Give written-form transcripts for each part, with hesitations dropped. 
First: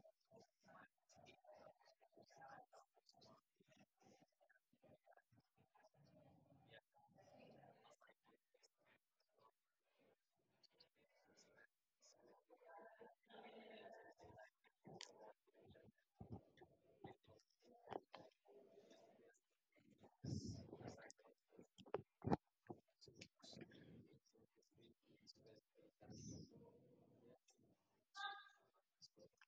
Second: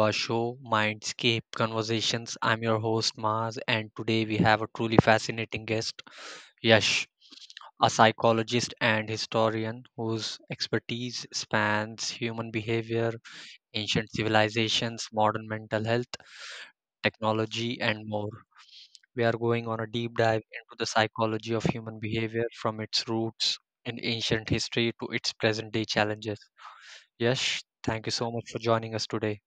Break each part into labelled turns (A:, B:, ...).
A: our show, Mindscape Conversations. I'm your host, Maz, and today we have a truly fascinating guest, Yash, a psychologist and historian whose expertise spans human behavior, ancient civilizations, modern mental health, technology, and more. We are going on a deep dive into the psychology of human behavior from its roots in ancient history to its present day challenges. Yash, thank you so much for joining us today.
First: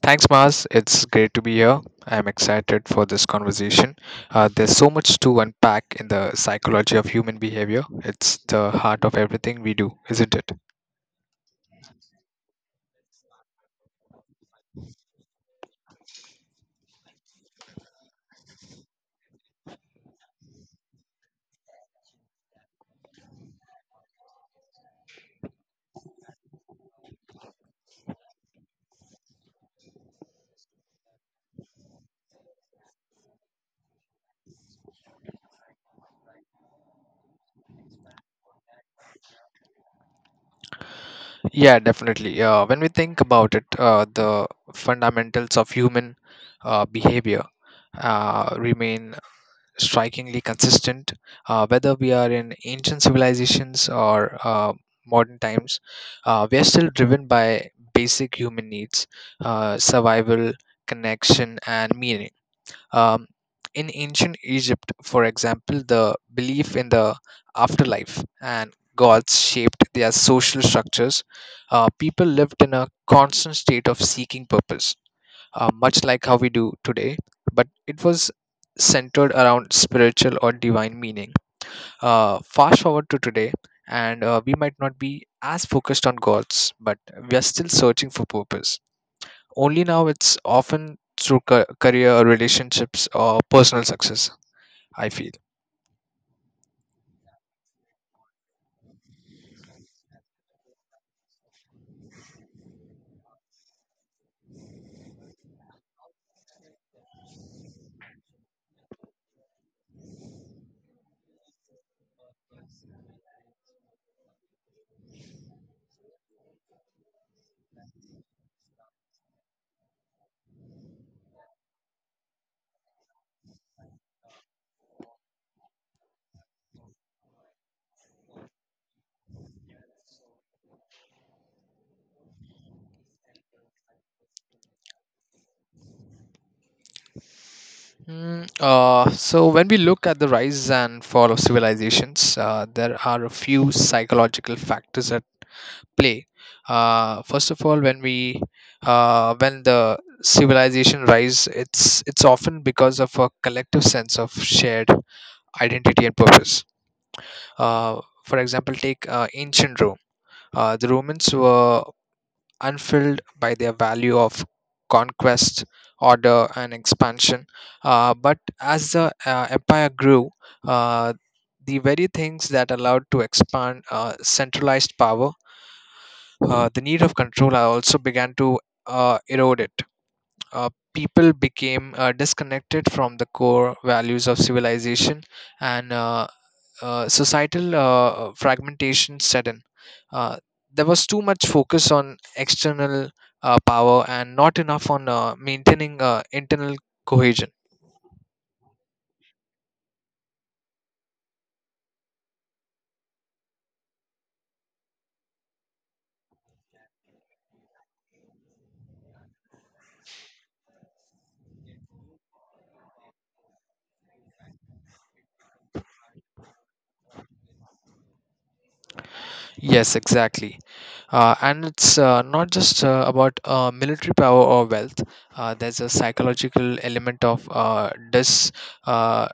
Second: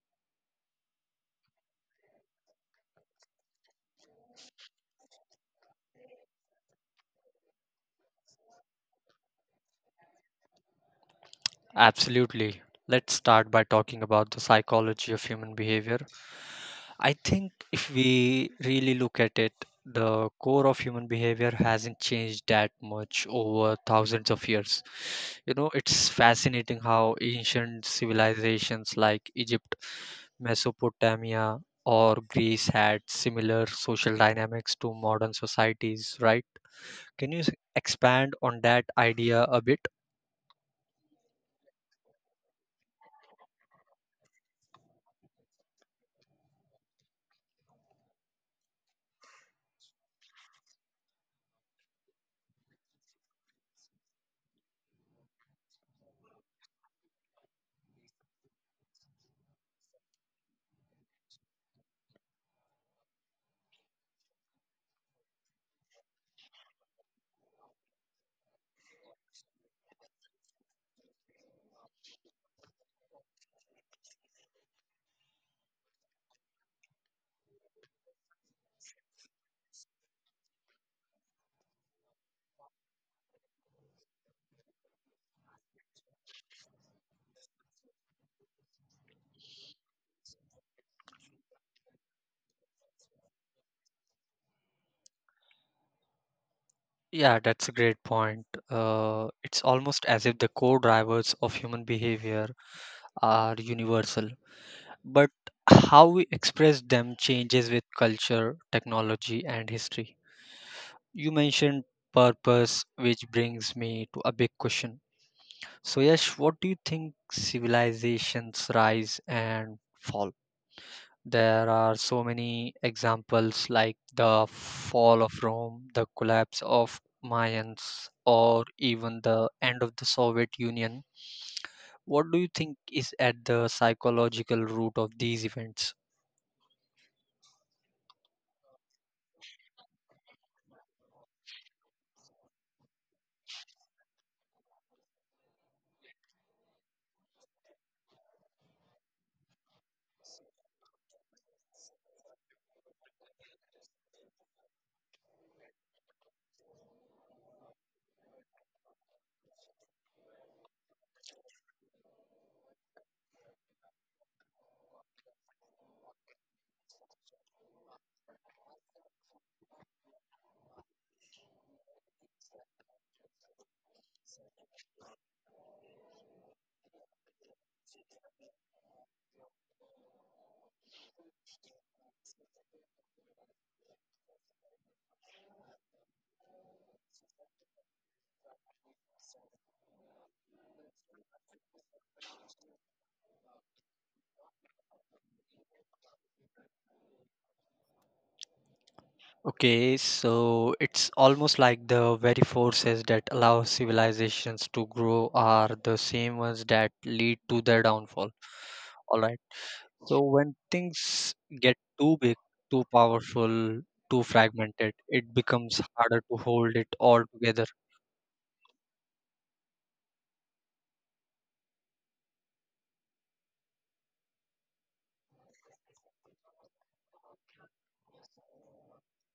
B: Thanks, Mars. It's great to be here. I'm excited for this conversation. There's so much to unpack in the psychology of human behavior. It's the heart of everything we do, isn't it?
A: Absolutely. Let's start by talking about the psychology of human behavior. I think if we really look at it, the core of human behavior hasn't changed that much over thousands of years. You know, it's fascinating how ancient civilizations like Egypt, Mesopotamia, or Greece had similar social dynamics to modern societies, right? Can you s- expand on that idea a bit?
B: Yeah, definitely. When we think about it, the fundamentals of human behavior remain strikingly consistent, whether we are in ancient civilizations or modern times. We are still driven by basic human needs, survival, connection, and meaning. Um, in ancient Egypt, for example, the belief in the afterlife and gods shaped their social structures. People lived in a constant state of seeking purpose much like how we do today, but it was centered around spiritual or divine meaning. Fast forward to today, and we might not be as focused on gods, but we are still searching for purpose. Only now it's often through career, or relationships, or personal success, I feel.
A: Yeah, that's a great point. It's almost as if the core drivers of human behavior are universal, but how we express them changes with culture, technology, and history. You mentioned purpose, which brings me to a big question. So, Yash, what do you think civilizations rise and fall? There are so many examples like the fall of Rome, the collapse of Mayans, or even the end of the Soviet Union. What do you think is at the psychological root of these events?
B: So when we look at the rise and fall of civilizations, there are a few psychological factors at play. First of all, when the civilization rise, it's often because of a collective sense of shared identity and purpose. Uh, for example, take ancient Rome. The Romans were unfilled by their value of conquest, order, and expansion. But as the empire grew, uh, the very things that allowed to expand, centralized power, the need of control, also began to erode it. People became disconnected from the core values of civilization, and societal fragmentation set in. Uh, there was too much focus on external power and not enough on maintaining internal cohesion.
A: Okay, so it's almost like the very forces that allow civilizations to grow are the same ones that lead to their downfall. All right. So when things get too big, too powerful, too fragmented, it becomes harder to hold it all together.
B: Yes, exactly. And it's not just about military power or wealth. There's a psychological element of dis uh,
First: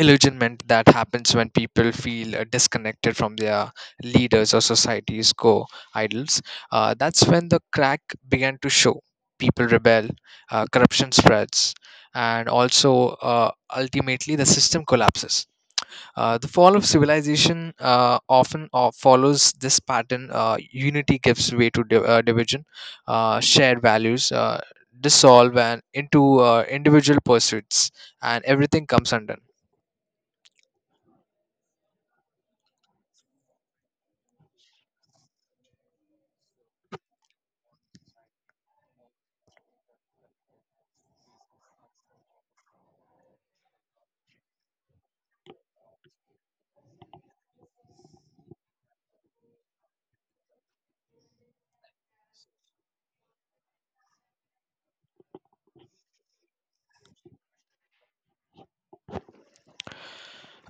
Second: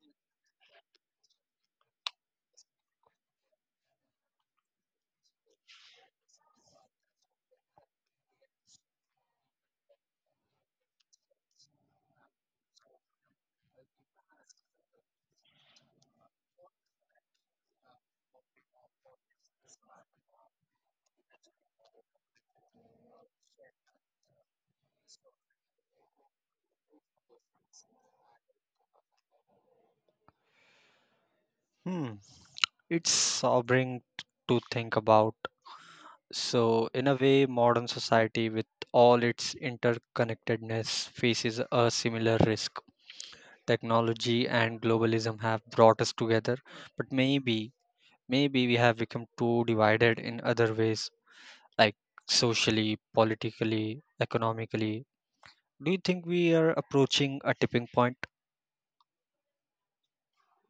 B: illusionment that happens when people feel disconnected from their leaders or society's core idols. That's when the crack began to show. People rebel, corruption spreads, and also ultimately the system collapses. The fall of civilization often follows this pattern. Unity gives way to division. Shared values dissolve and into individual pursuits, and everything comes undone.
A: Hmm. It's sobering to think about. So in a way, modern society with all its interconnectedness faces a similar risk. Technology and globalism have brought us together, but maybe we have become too divided in other ways, like socially, politically, economically. Do you think we are approaching a tipping point?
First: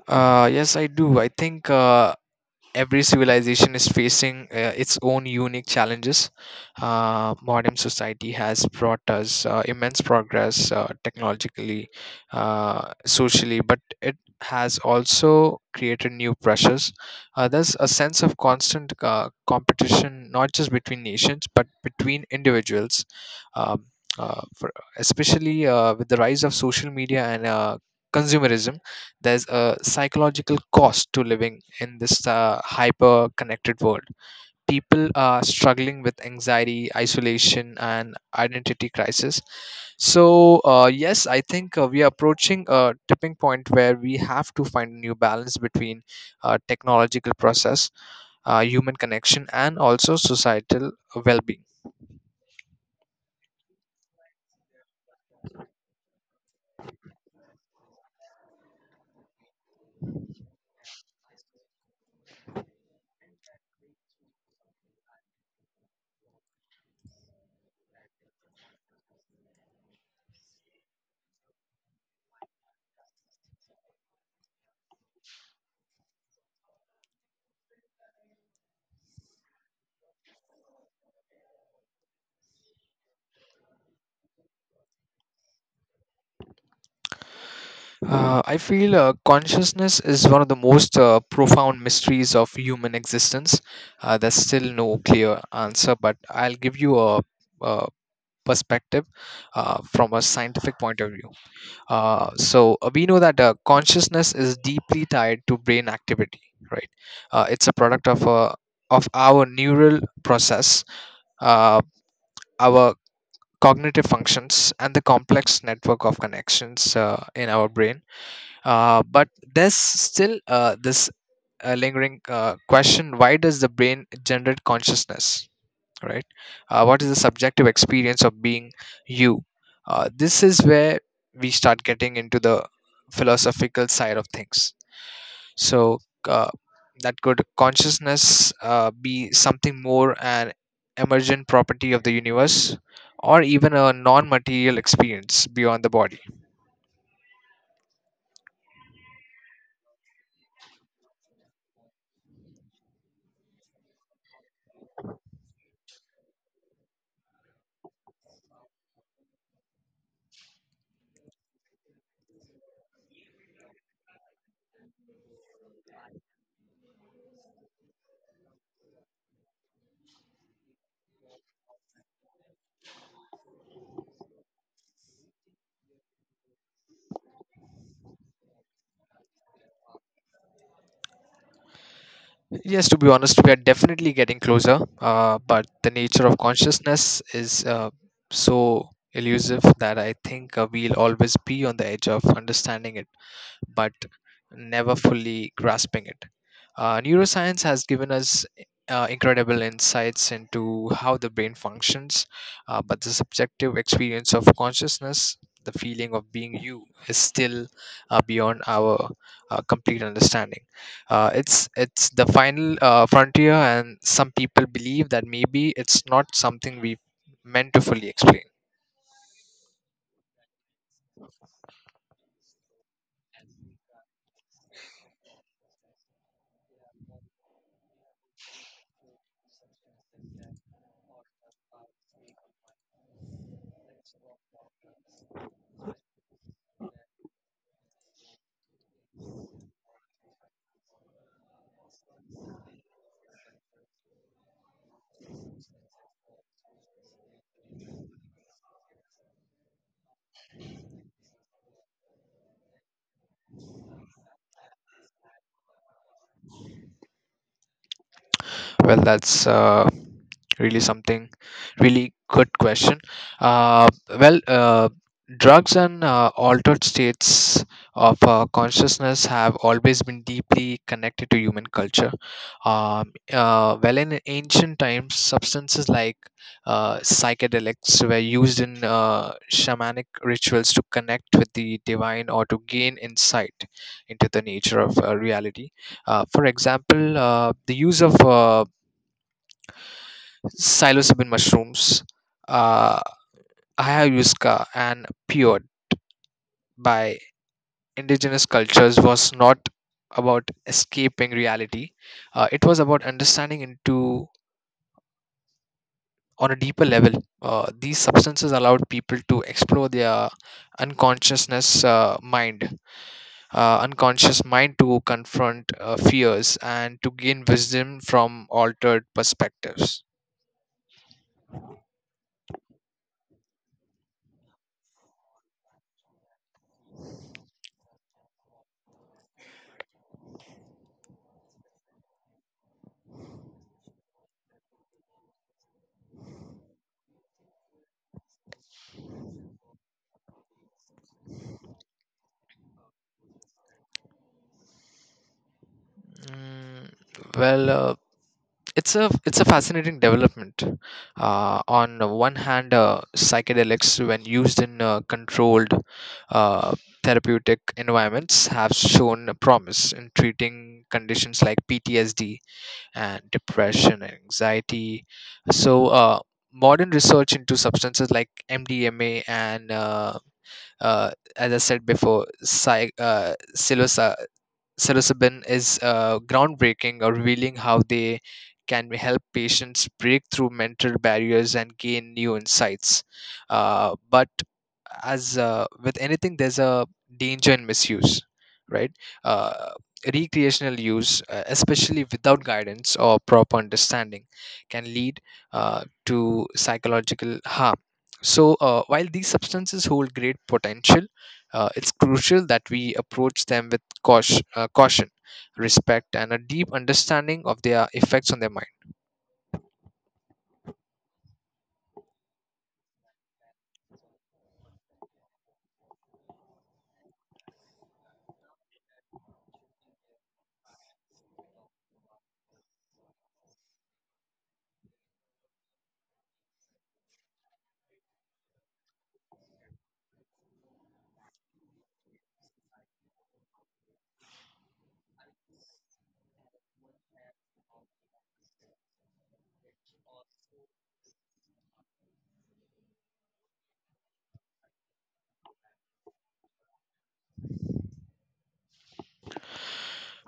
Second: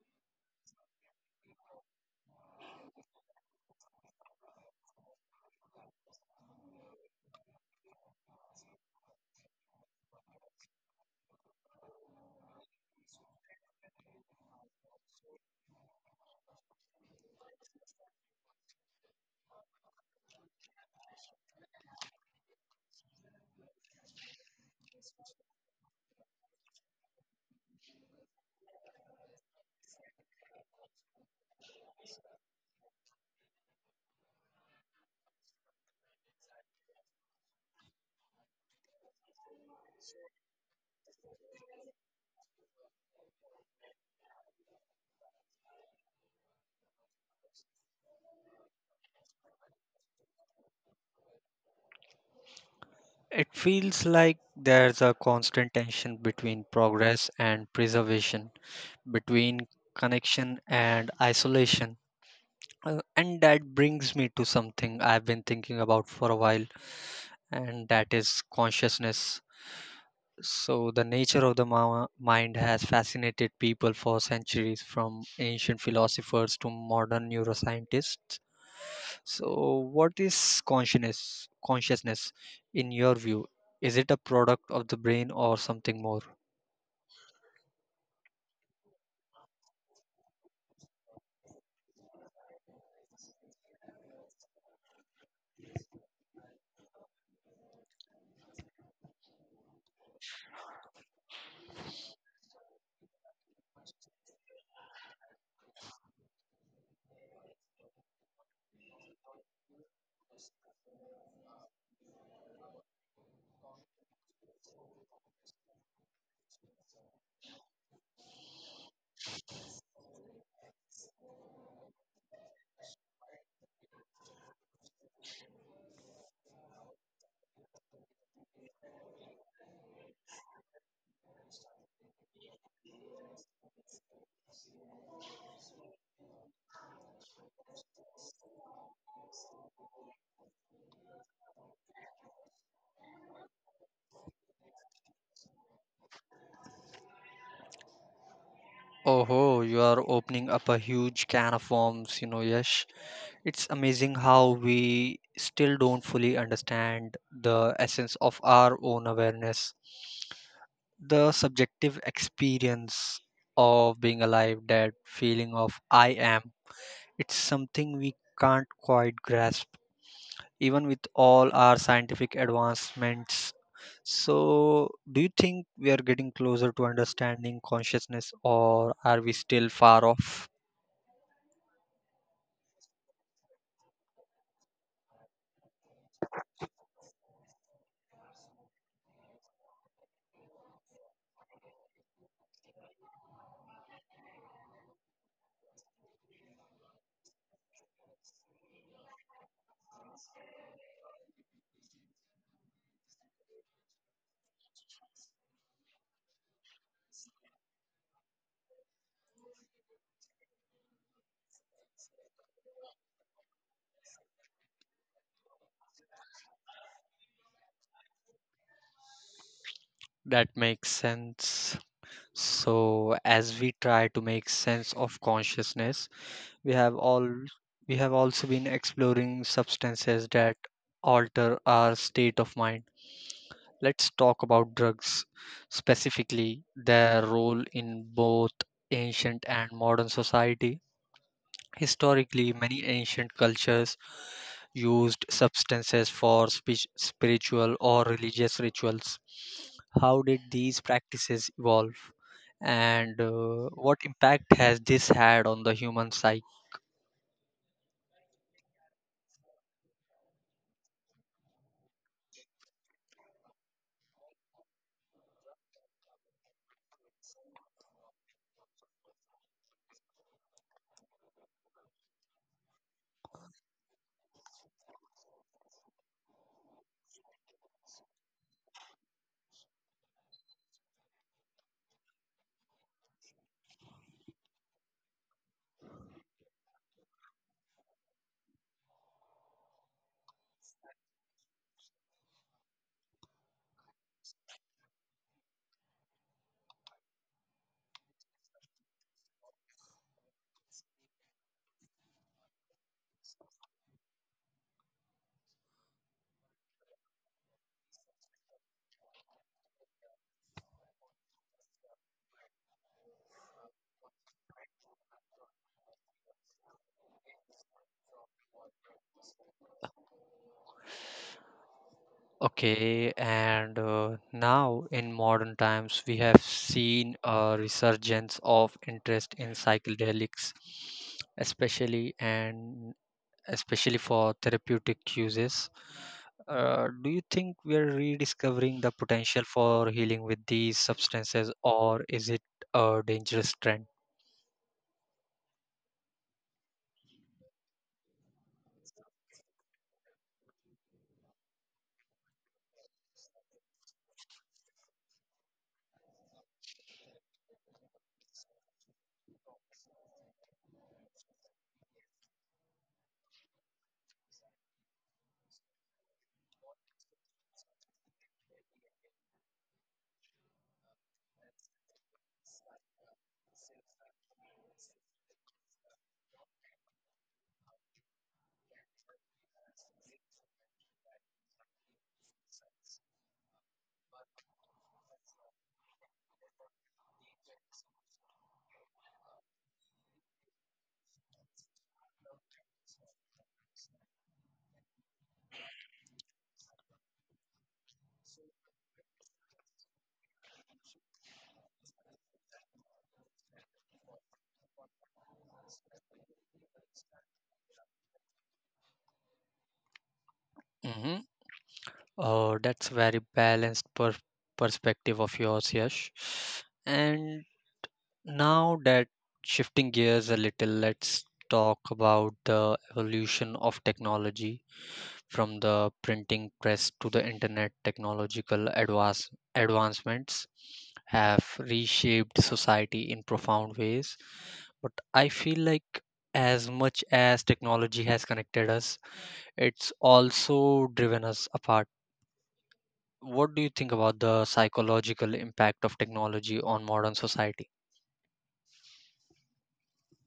B: Yes, I do. I think every civilization is facing its own unique challenges. Modern society has brought us immense progress technologically, socially, but it has also created new pressures. There's a sense of constant competition, not just between nations, but between individuals. Um, uh, for, Especially with the rise of social media and consumerism, there's a psychological cost to living in this hyper connected world. People are struggling with anxiety, isolation, and identity crisis. So, yes, I think we are approaching a tipping point where we have to find a new balance between technological process, human connection, and also societal well being.
A: It feels like there's a constant tension between progress and preservation, between connection and isolation. And that brings me to something I've been thinking about for a while, and that is consciousness. So, the nature of the mind has fascinated people for centuries, from ancient philosophers to modern neuroscientists. So, what is consciousness? Consciousness, in your view, is it a product of the brain or something more?
B: I feel consciousness is one of the most profound mysteries of human existence. There's still no clear answer, but I'll give you a perspective from a scientific point of view. So we know that consciousness is deeply tied to brain activity, right? It's a product of of our neural process, uh, our cognitive functions, and the complex network of connections in our brain, but there's still this lingering question, why does the brain generate consciousness, right? What is the subjective experience of being you? This is where we start getting into the philosophical side of things. So, uh, that could consciousness be something more, an emergent property of the universe or even a non material experience beyond the body?
A: Oh, you are opening up a huge can of worms, you know, Yash. It's amazing how we still don't fully understand the essence of our own awareness, the subjective experience of being alive, that feeling of I am. It's something we can't quite grasp, even with all our scientific advancements. So, do you think we are getting closer to understanding consciousness, or are we still far off?
B: Yes, to be honest, we are definitely getting closer, but the nature of consciousness is so elusive that I think we'll always be on the edge of understanding it but never fully grasping it. Neuroscience has given us incredible insights into how the brain functions, but the subjective experience of consciousness, the feeling of being you, is still beyond our complete understanding. It's the final frontier, and some people believe that maybe it's not something we meant to fully explain.
A: That makes sense. So, as we try to make sense of consciousness, we have all we have also been exploring substances that alter our state of mind. Let's talk about drugs, specifically their role in both ancient and modern society. Historically, many ancient cultures used substances for spiritual or religious rituals. How did these practices evolve, and what impact has this had on the human psyche?
B: Well, that's really something, really good question. Uh, well, drugs and altered states of consciousness have always been deeply connected to human culture. Well, in ancient times, substances like psychedelics were used in shamanic rituals to connect with the divine or to gain insight into the nature of reality. For example, the use of psilocybin mushrooms, uh, ayahuasca, and peyote by indigenous cultures was not about escaping reality. It was about understanding into on a deeper level. These substances allowed people to explore their unconsciousness uh, mind, unconscious mind, to confront fears and to gain wisdom from altered perspectives.
A: Okay, and now in modern times, we have seen a resurgence of interest in psychedelics, especially and especially for therapeutic uses. Do you think we are rediscovering the potential for healing with these substances, or is it a dangerous trend?
B: Mm, well, uh, it's a fascinating development. On one hand, psychedelics, when used in controlled uh, therapeutic environments, have shown a promise in treating conditions like PTSD and depression and anxiety. So, modern research into substances like MDMA and uh, as I said before, psilocybin, is groundbreaking, revealing how they can help patients break through mental barriers and gain new insights. But as with anything, there's a danger in misuse, right? Uh, Recreational use, especially without guidance or proper understanding, can lead to psychological harm. So, while these substances hold great potential, it's crucial that we approach them with caution, respect, and a deep understanding of their effects on their mind.
A: Mm-hmm. That's very balanced perspective of yours, Yash. And Now that Shifting gears a little, let's talk about the evolution of technology from the printing press to the internet. Advancements have reshaped society in profound ways, but I feel like as much as technology has connected us, it's also driven us apart. What do you think about the psychological impact of technology on modern society?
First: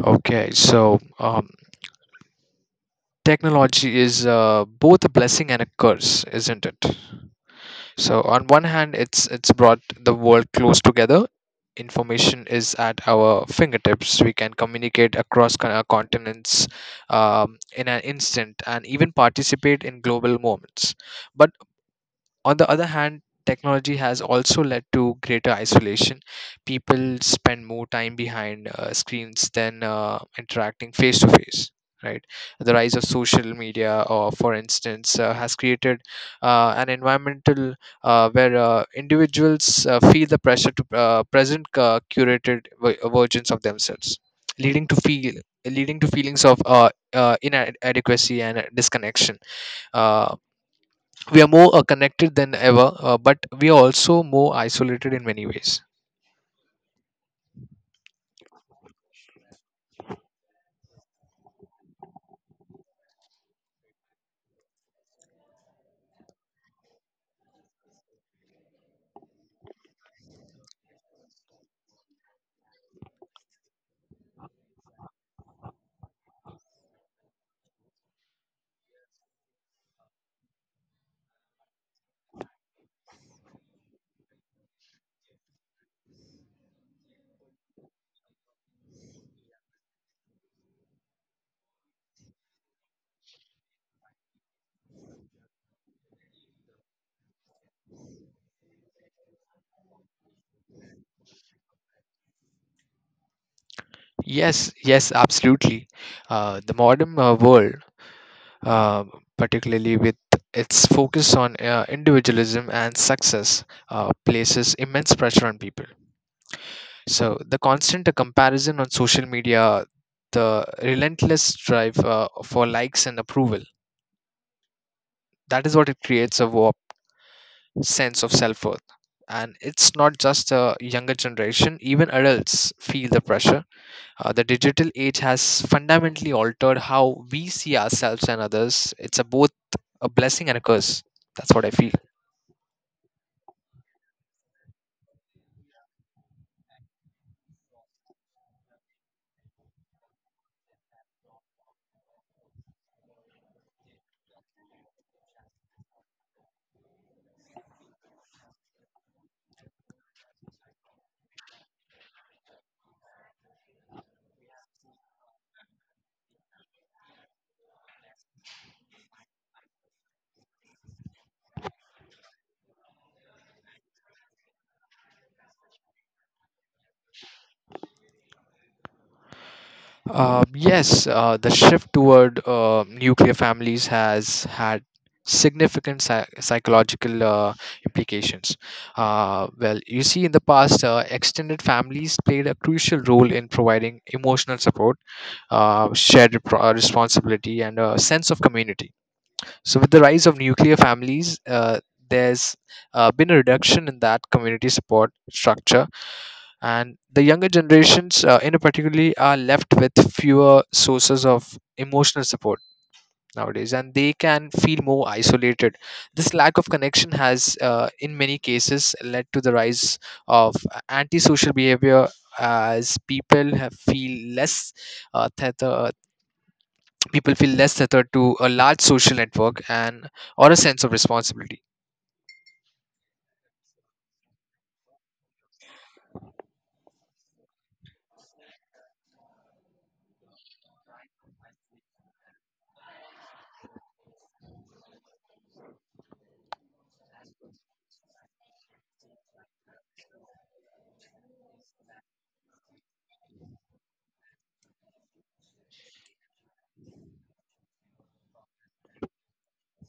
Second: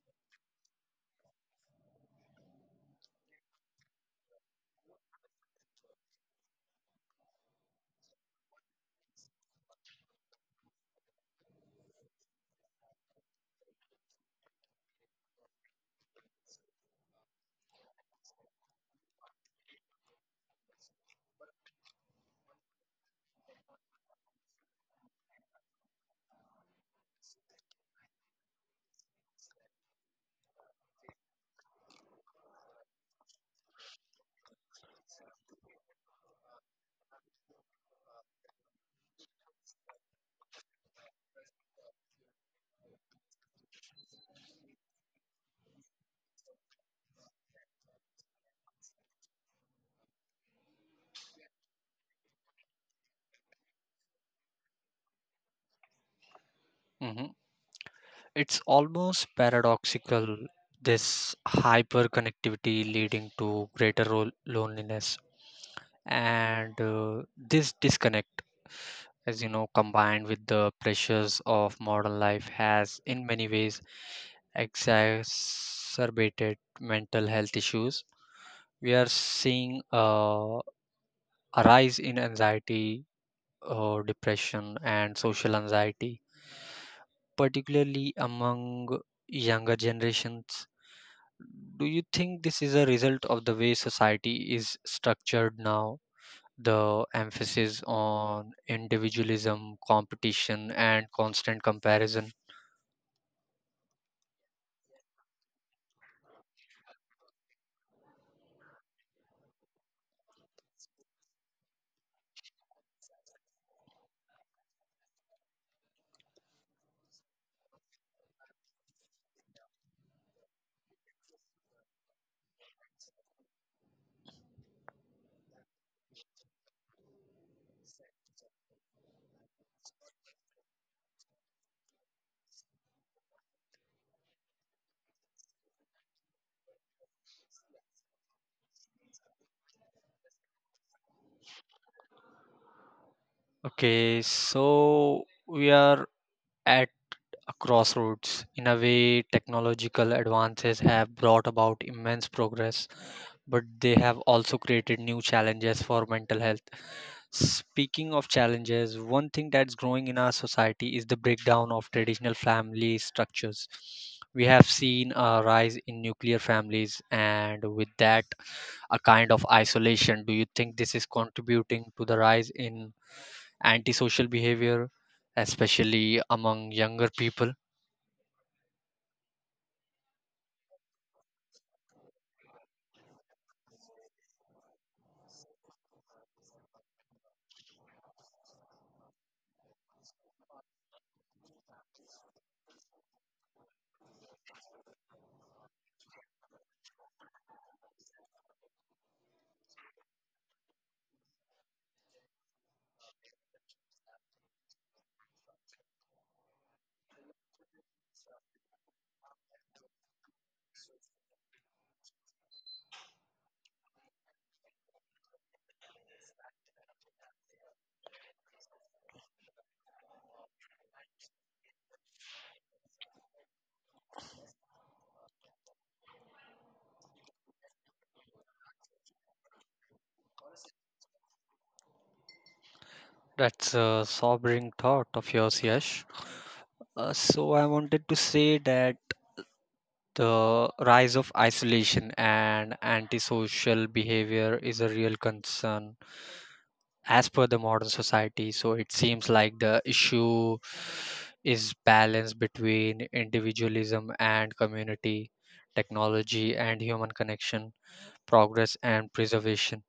B: Okay, so, technology is both a blessing and a curse, isn't it? So on one hand, it's brought the world close together. Information is at our fingertips. We can communicate across continents in an instant, and even participate in global moments. But on the other hand, technology has also led to greater isolation. People spend more time behind screens than interacting face to face. Right, the rise of social media, or for instance, has created an environmental where individuals feel the pressure to present curated versions of themselves, leading to feel leading to feelings of inadequacy and disconnection. Uh, we are more connected than ever, but we are also more isolated in many ways.
A: Mm-hmm. It's almost paradoxical, this hyperconnectivity leading to greater loneliness, and this disconnect, as you know, combined with the pressures of modern life has in many ways exacerbated mental health issues. We are seeing a rise in anxiety, depression, and social anxiety, particularly among younger generations. Do you think this is a result of the way society is structured now? The emphasis on individualism, competition, and constant comparison.
B: Yes, yes, absolutely. The modern world, uh, particularly with its focus on individualism and success, places immense pressure on people. So the constant comparison on social media, the relentless drive for likes and approval, that is what it creates, a war sense of self worth. And it's not just the younger generation, even adults feel the pressure. The digital age has fundamentally altered how we see ourselves and others. It's a both a blessing and a curse. That's what I feel.
A: Okay, so we are at a crossroads. In a way, technological advances have brought about immense progress, but they have also created new challenges for mental health. Speaking of challenges, one thing that's growing in our society is the breakdown of traditional family structures. We have seen a rise in nuclear families, and with that, a kind of isolation. Do you think this is contributing to the rise in antisocial behavior, especially among younger people?
B: Yes, the shift toward nuclear families has had significant psychological implications. Well, you see, in the past, extended families played a crucial role in providing emotional support, shared responsibility, and a sense of community. So, with the rise of nuclear families, there's been a reduction in that community support structure, and the younger generations in a particularly are left with fewer sources of emotional support nowadays, and they can feel more isolated. This lack of connection has in many cases led to the rise of antisocial behavior, as people have feel less uh, tether, people feel less tethered to a large social network and or a sense of responsibility.
A: That's a sobering thought of yours, Yash. I wanted to say that the rise of isolation and antisocial behavior is a real concern as per the modern society. So it seems like the issue is balance between individualism and community, technology and human connection, progress and preservation.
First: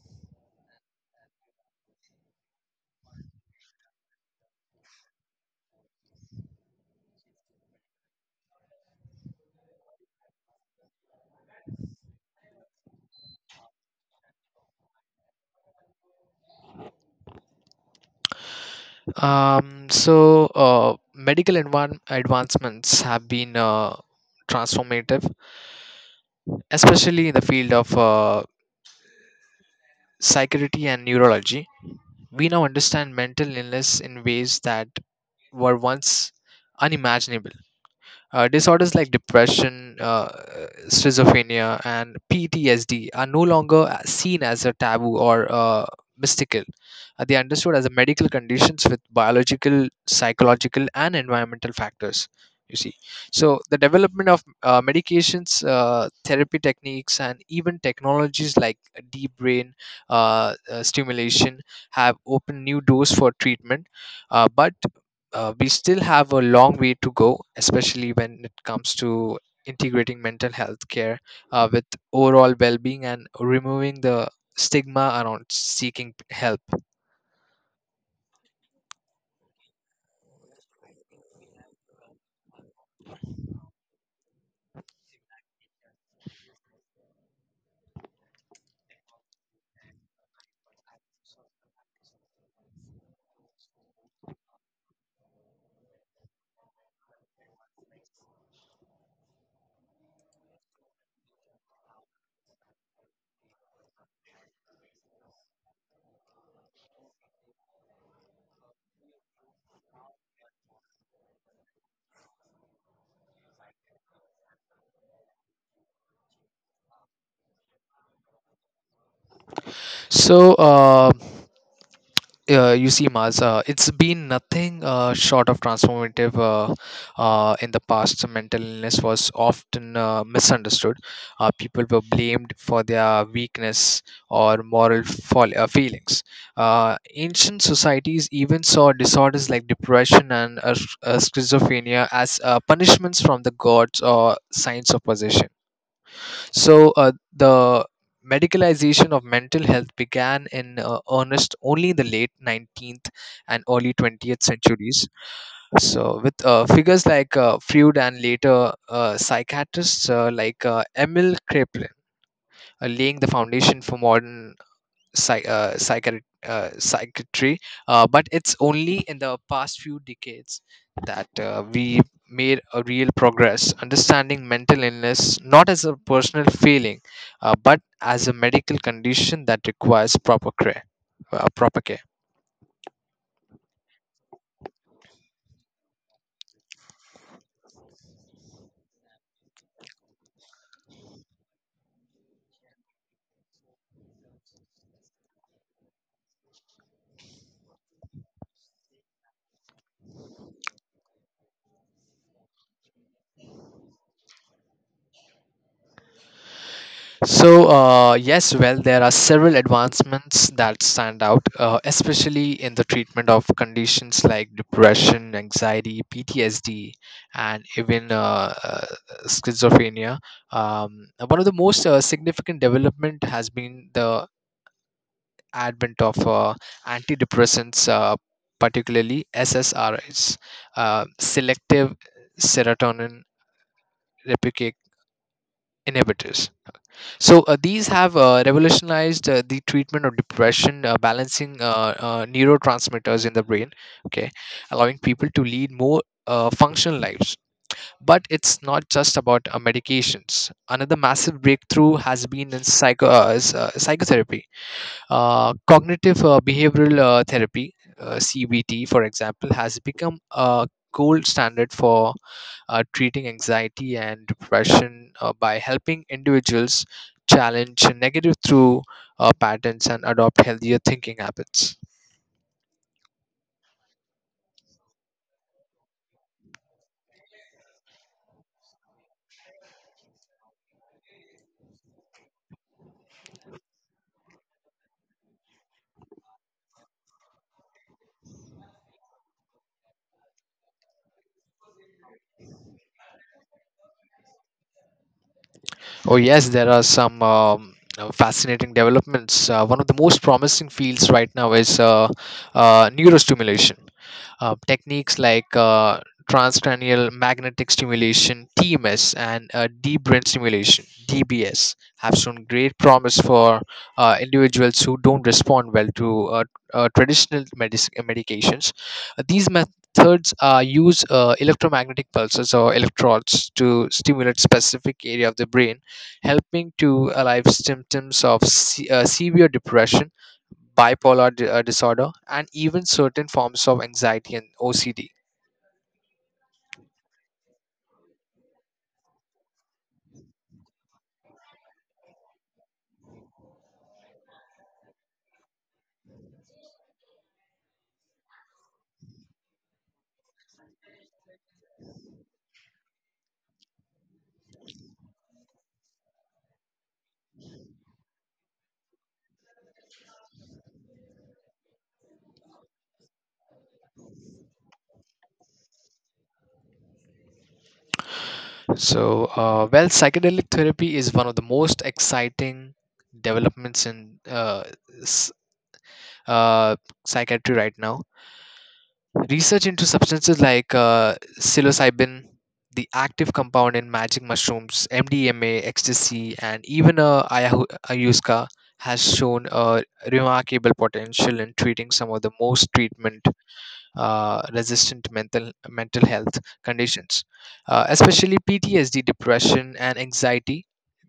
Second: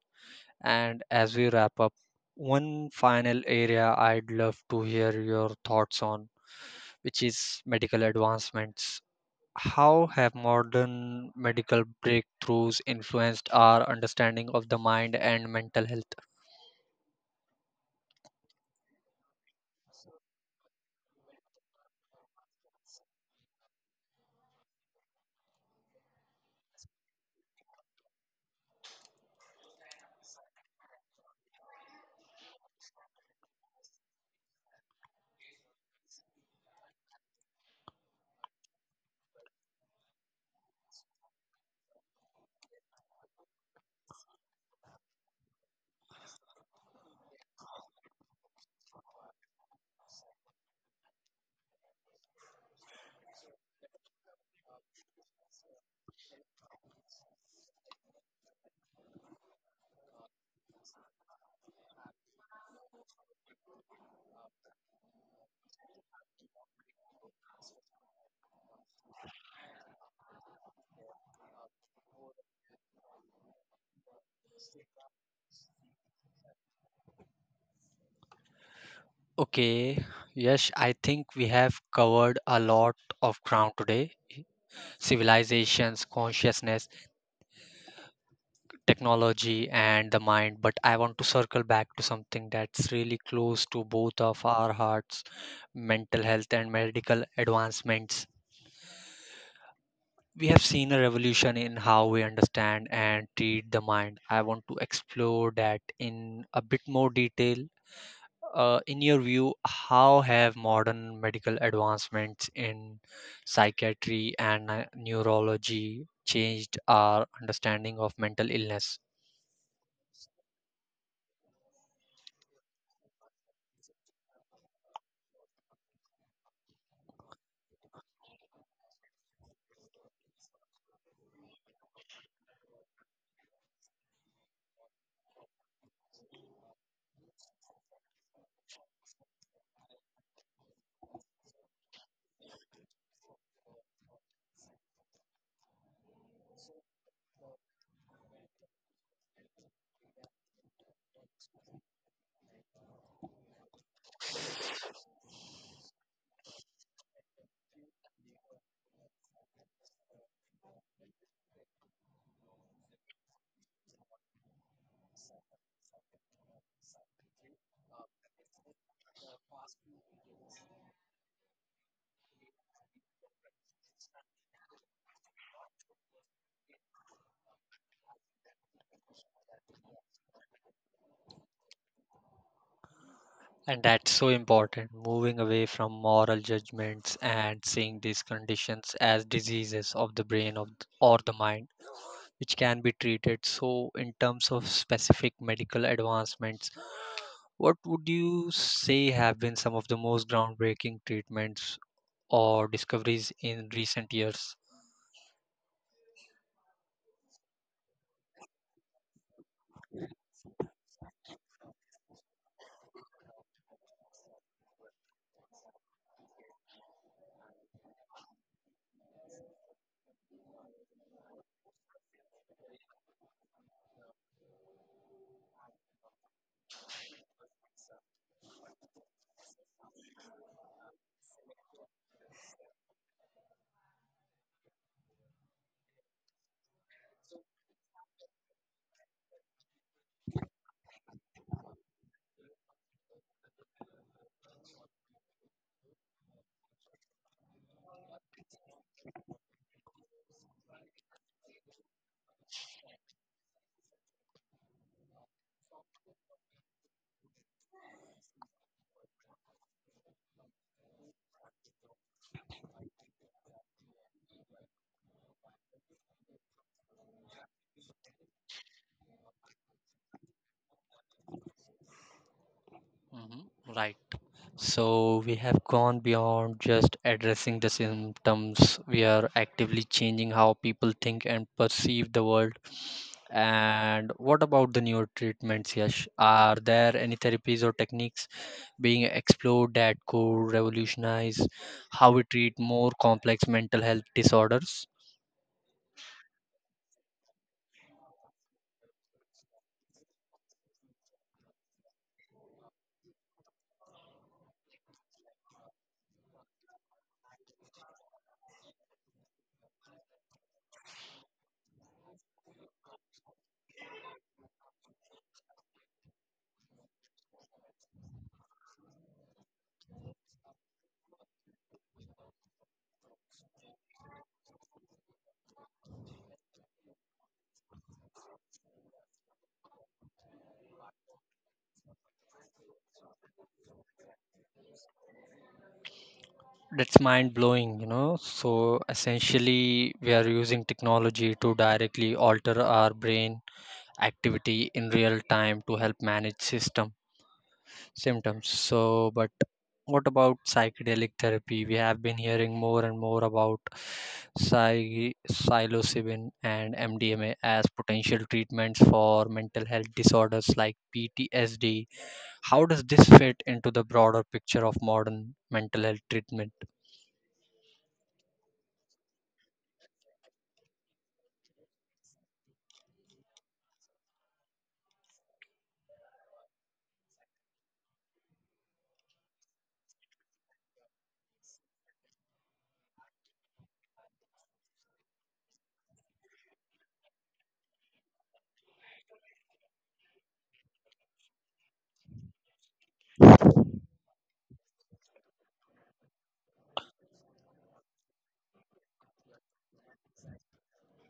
A: And as we wrap up, one final area I'd love to hear your thoughts on, which is medical advancements. How have modern medical breakthroughs influenced our understanding of the mind and mental health?
B: So, medical advancements have been transformative, especially in the field of psychiatry and neurology. We now understand mental illness in ways that were once unimaginable. Disorders like depression, schizophrenia, and PTSD are no longer seen as a taboo or mystical. They are understood as a medical conditions with biological, psychological, and environmental factors. You see, so the development of medications, therapy techniques, and even technologies like deep brain stimulation have opened new doors for treatment. But we still have a long way to go, especially when it comes to integrating mental health care with overall well being and removing the stigma around seeking help.
A: Okay, yes, I think we have covered a lot of ground today: civilizations, consciousness, technology, and the mind. But I want to circle back to something that's really close to both of our hearts: mental health and medical advancements. We have seen a revolution in how we understand and treat the mind. I want to explore that in a bit more detail. In your view, how have modern medical advancements in psychiatry and neurology changed our understanding of mental illness?
B: So, you see, Maz, it's been nothing short of transformative in the past. So, mental illness was often misunderstood. People were blamed for their weakness or moral feelings. Ancient societies even saw disorders like depression and schizophrenia as punishments from the gods or signs of possession. The medicalization of mental health began in earnest only in the late 19th and early 20th centuries, So with figures like Freud and later psychiatrists like Emil Kraepelin laying the foundation for modern psych, uh, psychiat- psychiatry, but it's only in the past few decades that we made a real progress understanding mental illness not as a personal feeling but as a medical condition that requires proper care.
A: And that's so important, moving away from moral judgments and seeing these conditions as diseases of the brain, of, or the mind, which can be treated. So, in terms of specific medical advancements, what would you say have been some of the most groundbreaking treatments or discoveries in recent years?
B: Yes, well, there are several advancements that stand out, especially in the treatment of conditions like depression, anxiety, PTSD, and even schizophrenia. One of the most significant development has been the advent of antidepressants, particularly SSRIs, selective serotonin replicate inhibitors. These have revolutionized the treatment of depression, balancing neurotransmitters in the brain, okay, allowing people to lead more functional lives. But it's not just about medications. Another massive breakthrough has been in psychotherapy, cognitive behavioral therapy, CBT, for example, has become a gold standard for treating anxiety and depression by helping individuals challenge negative through patterns and adopt healthier thinking habits.
A: Right. So, we have gone beyond just addressing the symptoms. We are actively changing how people think and perceive the world. And what about the newer treatments, Yash? Are there any therapies or techniques being explored that could revolutionize how we treat more complex mental health disorders?
B: Oh, yes, there are some fascinating developments. One of the most promising fields right now is neurostimulation. Techniques like transcranial magnetic stimulation (TMS) and deep brain stimulation (DBS) have shown great promise for individuals who don't respond well to traditional medications. These methods use electromagnetic pulses or electrodes to stimulate specific area of the brain, helping to alleviate symptoms of severe depression, disorder, and even certain forms of anxiety and OCD.
A: That's mind blowing, you know. So essentially, we are using technology to directly alter our brain activity in real time to help manage system symptoms. So, but what about psychedelic therapy? We have been hearing more and more about psilocybin and MDMA as potential treatments for mental health disorders like PTSD. How does this fit into the broader picture of modern mental health treatment?
B: Well, psychedelic therapy is one of the most exciting developments in s- uh, psychiatry right now. Research into substances like psilocybin, the active compound in magic mushrooms, MDMA, ecstasy, and even ayahuasca has shown a remarkable potential in treating some of the most treatment resistant mental health conditions, especially PTSD, depression, and anxiety.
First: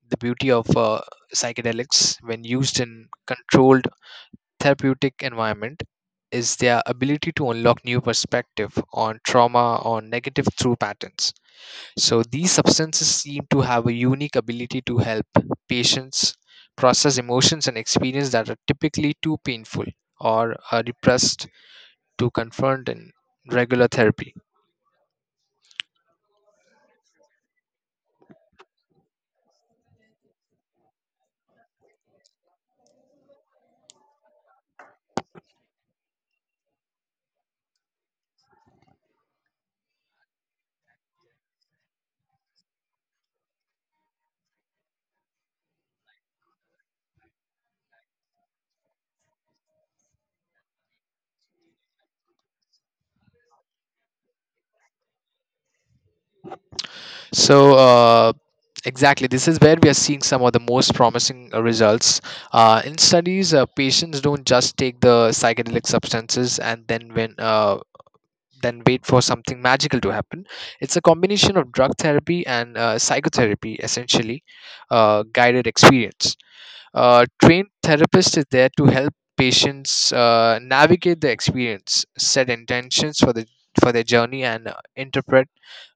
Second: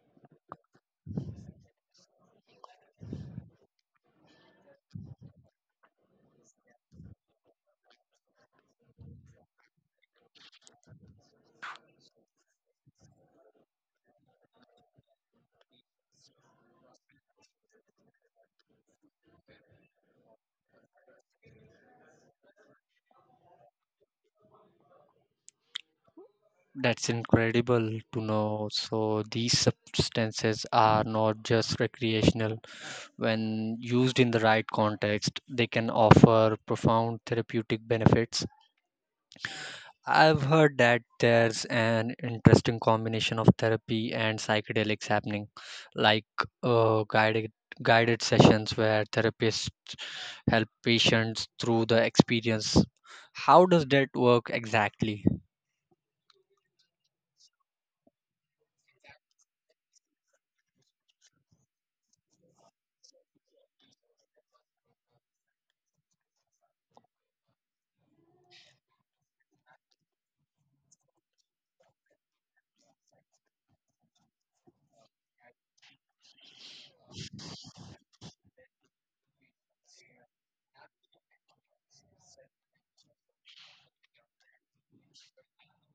B: The beauty of psychedelics, when used in controlled therapeutic environment, is their ability to unlock new perspective on trauma or negative through patterns. So these substances seem to have a unique ability to help patients process emotions and experience that are typically too painful or repressed to confront in regular therapy.
A: That's incredible to know. So, these substances are not just recreational. When used in the right context, they can offer profound therapeutic benefits. I've heard that there's an interesting combination of therapy and psychedelics happening, like uh, guided guided sessions where therapists help patients through the experience. How does that work exactly?
B: So, uh, exactly, this is where we are seeing some of the most promising results. In studies, patients don't just take the psychedelic substances and then wait for something magical to happen. It's a combination of drug therapy and psychotherapy, essentially, guided experience. A trained therapist is there to help patients navigate the experience, set intentions for the for their journey, and interpret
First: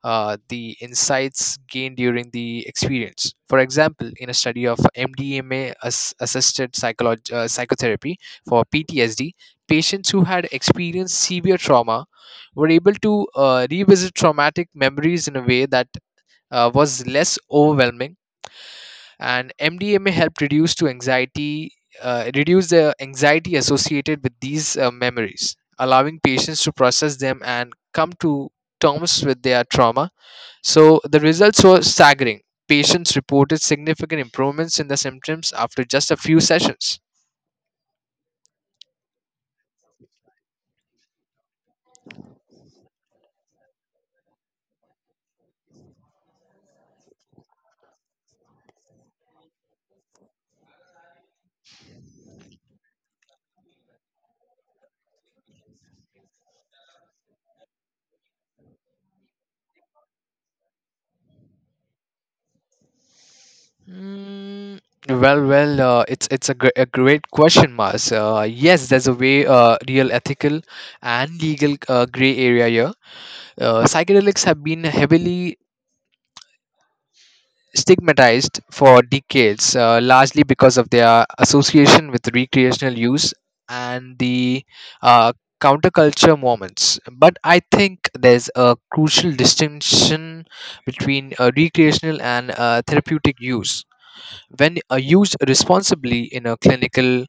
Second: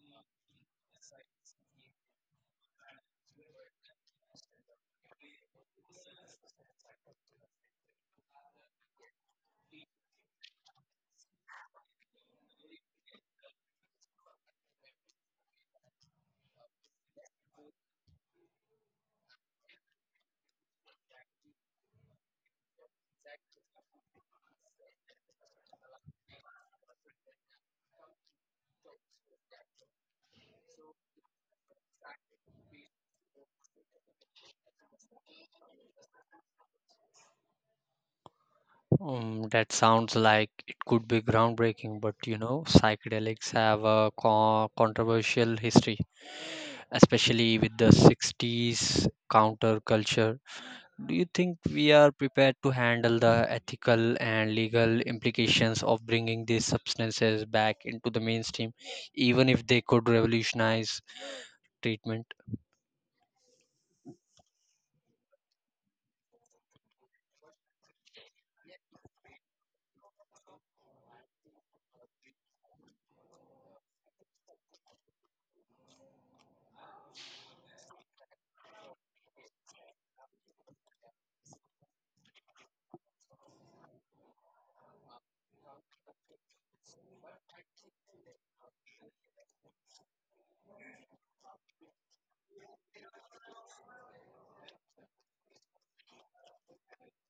B: the insights gained during the experience. For example, in a study of MDMA assisted psychotherapy for PTSD, patients who had experienced severe trauma were able to revisit traumatic memories in a way that was less overwhelming, and mdma helped reduce to anxiety reduce the anxiety associated with these memories, allowing patients to process them and come to terms with their trauma. So the results were staggering. Patients reported significant improvements in the symptoms after just a few sessions.
A: That sounds like it could be groundbreaking, but you know, psychedelics have a controversial history, especially with the 60s counterculture. Do you think we are prepared to handle the ethical and legal implications of bringing these substances back into the mainstream, even if they could revolutionize treatment?
B: Mm, well, a great question, Mars. Yes, there's a real ethical and legal gray area here. Psychedelics have been heavily stigmatized for decades, largely because of their association with recreational use and the uh, counterculture movements. But I think there's a crucial distinction between recreational and therapeutic use. When used responsibly in a clinical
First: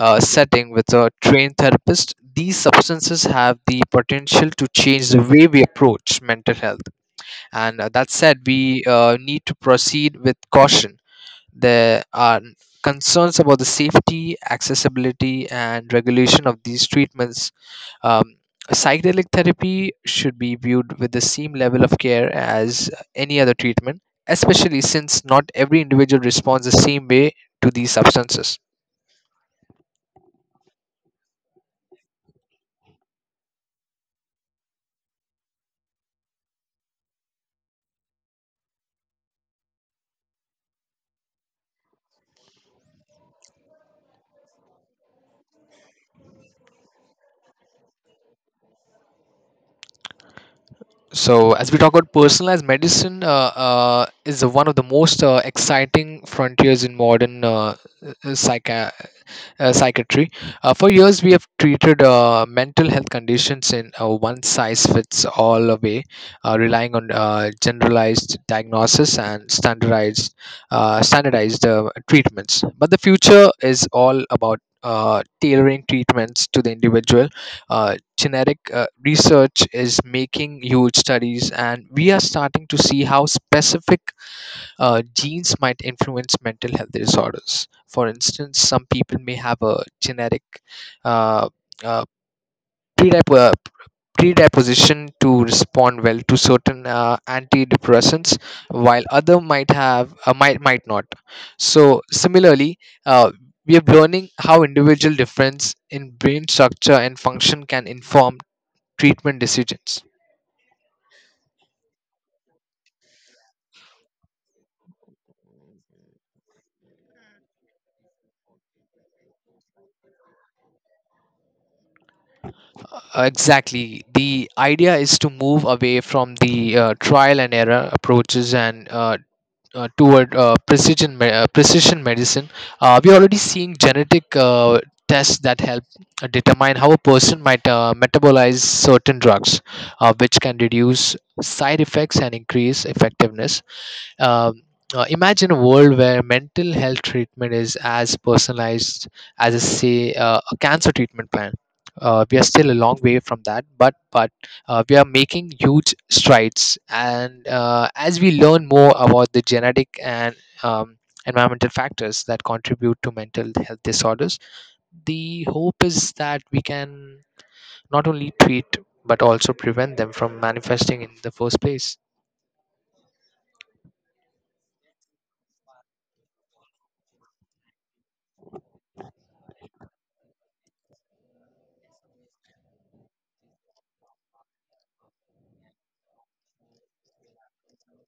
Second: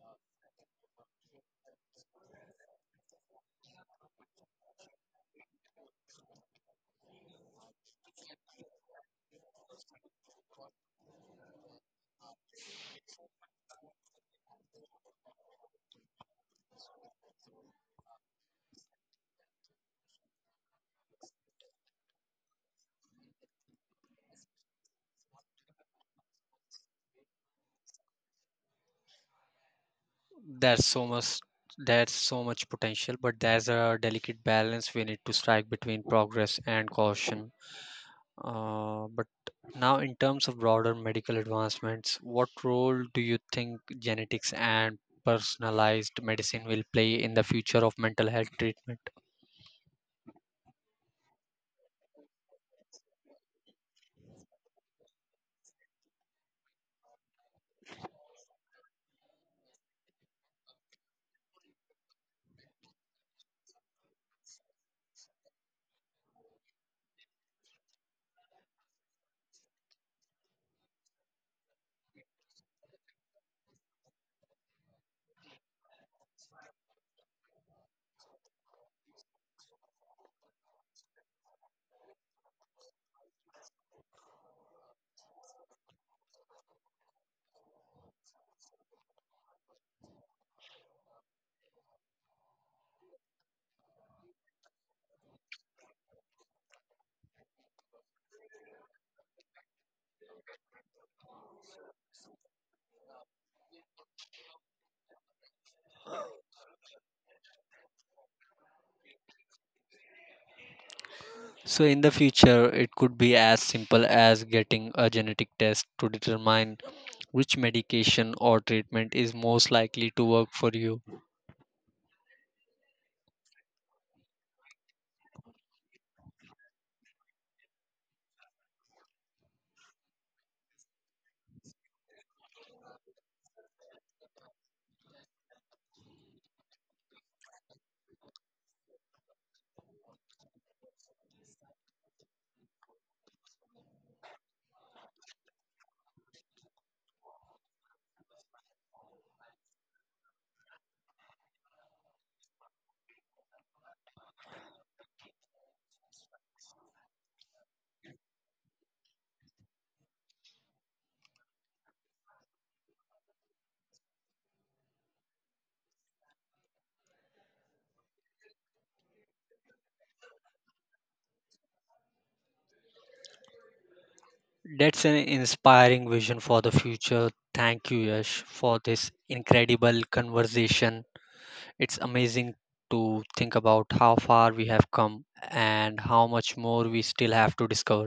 B: setting with a trained therapist, these substances have the potential to change the way we approach mental health. And that said, we need to proceed with caution. There are concerns about the safety, accessibility, and regulation of these treatments. um, Psychedelic therapy should be viewed with the same level of care as any other treatment, especially since not every individual responds the same way to these substances.
A: There's so much there's so much potential, but there's a delicate balance we need to strike between progress and caution. But Now, in terms of broader medical advancements, what role do you think genetics and personalized medicine will play in the future of mental health treatment?
B: So, as we talk about personalized medicine, is one of the most exciting frontiers in modern psych- psychiatry. For years, we have treated mental health conditions in a one size fits all way, relying on generalized diagnosis and standardized treatments. But the future is all about tailoring treatments to the individual. Generic research is making huge studies, and we are starting to see how specific genes might influence mental health disorders. For instance, some people may have a genetic uh, uh, predip- uh, predisposition to respond well to certain antidepressants, while other might have might not. So similarly, uh, we are learning how individual difference in brain structure and function can inform treatment decisions.
A: So, in the future, it could be as simple as getting a genetic test to determine which medication or treatment is most likely to work for you.
B: Exactly. The idea is to move away from the trial and error approaches and toward precision medicine. We're already seeing genetic tests that help determine how a person might metabolize certain drugs, which can reduce side effects and increase effectiveness. Um, Imagine a world where mental health treatment is as personalized as, a, say, a cancer treatment plan. We are still a long way from that, but we are making huge strides. And as we learn more about the genetic and um, environmental factors that contribute to mental health disorders, the hope is that we can not only treat but also prevent them from manifesting in the first place.
A: That's an inspiring vision for the future. Thank you, Yash, for this incredible conversation. It's amazing to think about how far we have come and how much more we still have to discover.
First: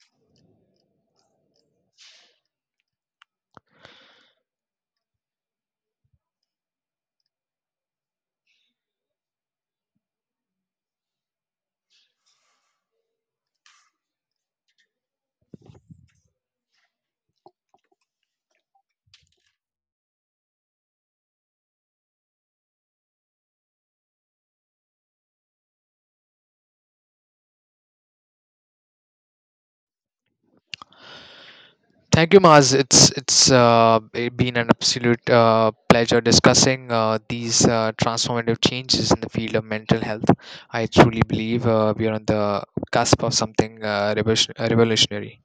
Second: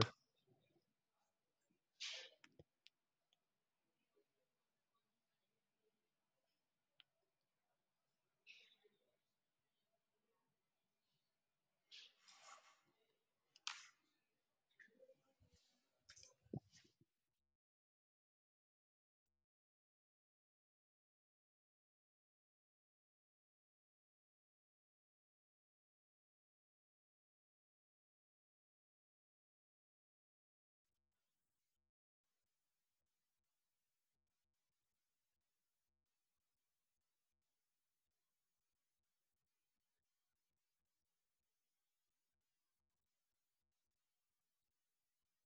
B: Thank you, Maz. It been an absolute pleasure discussing these transformative changes in the field of mental health. I truly believe we are on the cusp of something revolutionary.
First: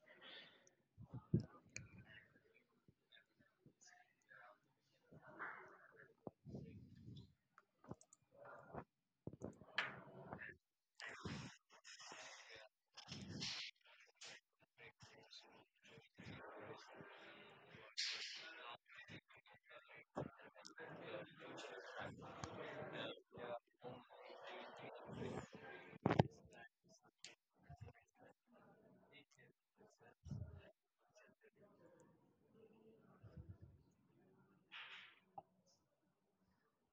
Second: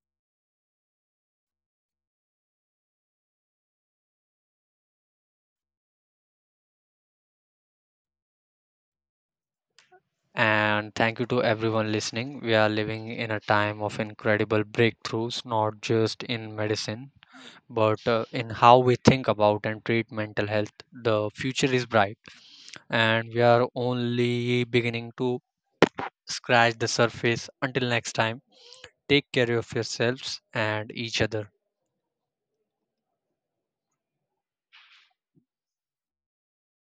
A: And thank you to everyone listening. We are living in a time of incredible breakthroughs, not just in medicine, but in how we think about and treat mental health. The future is bright, and we are only beginning to scratch the surface. Until next time, take care of yourselves and each other.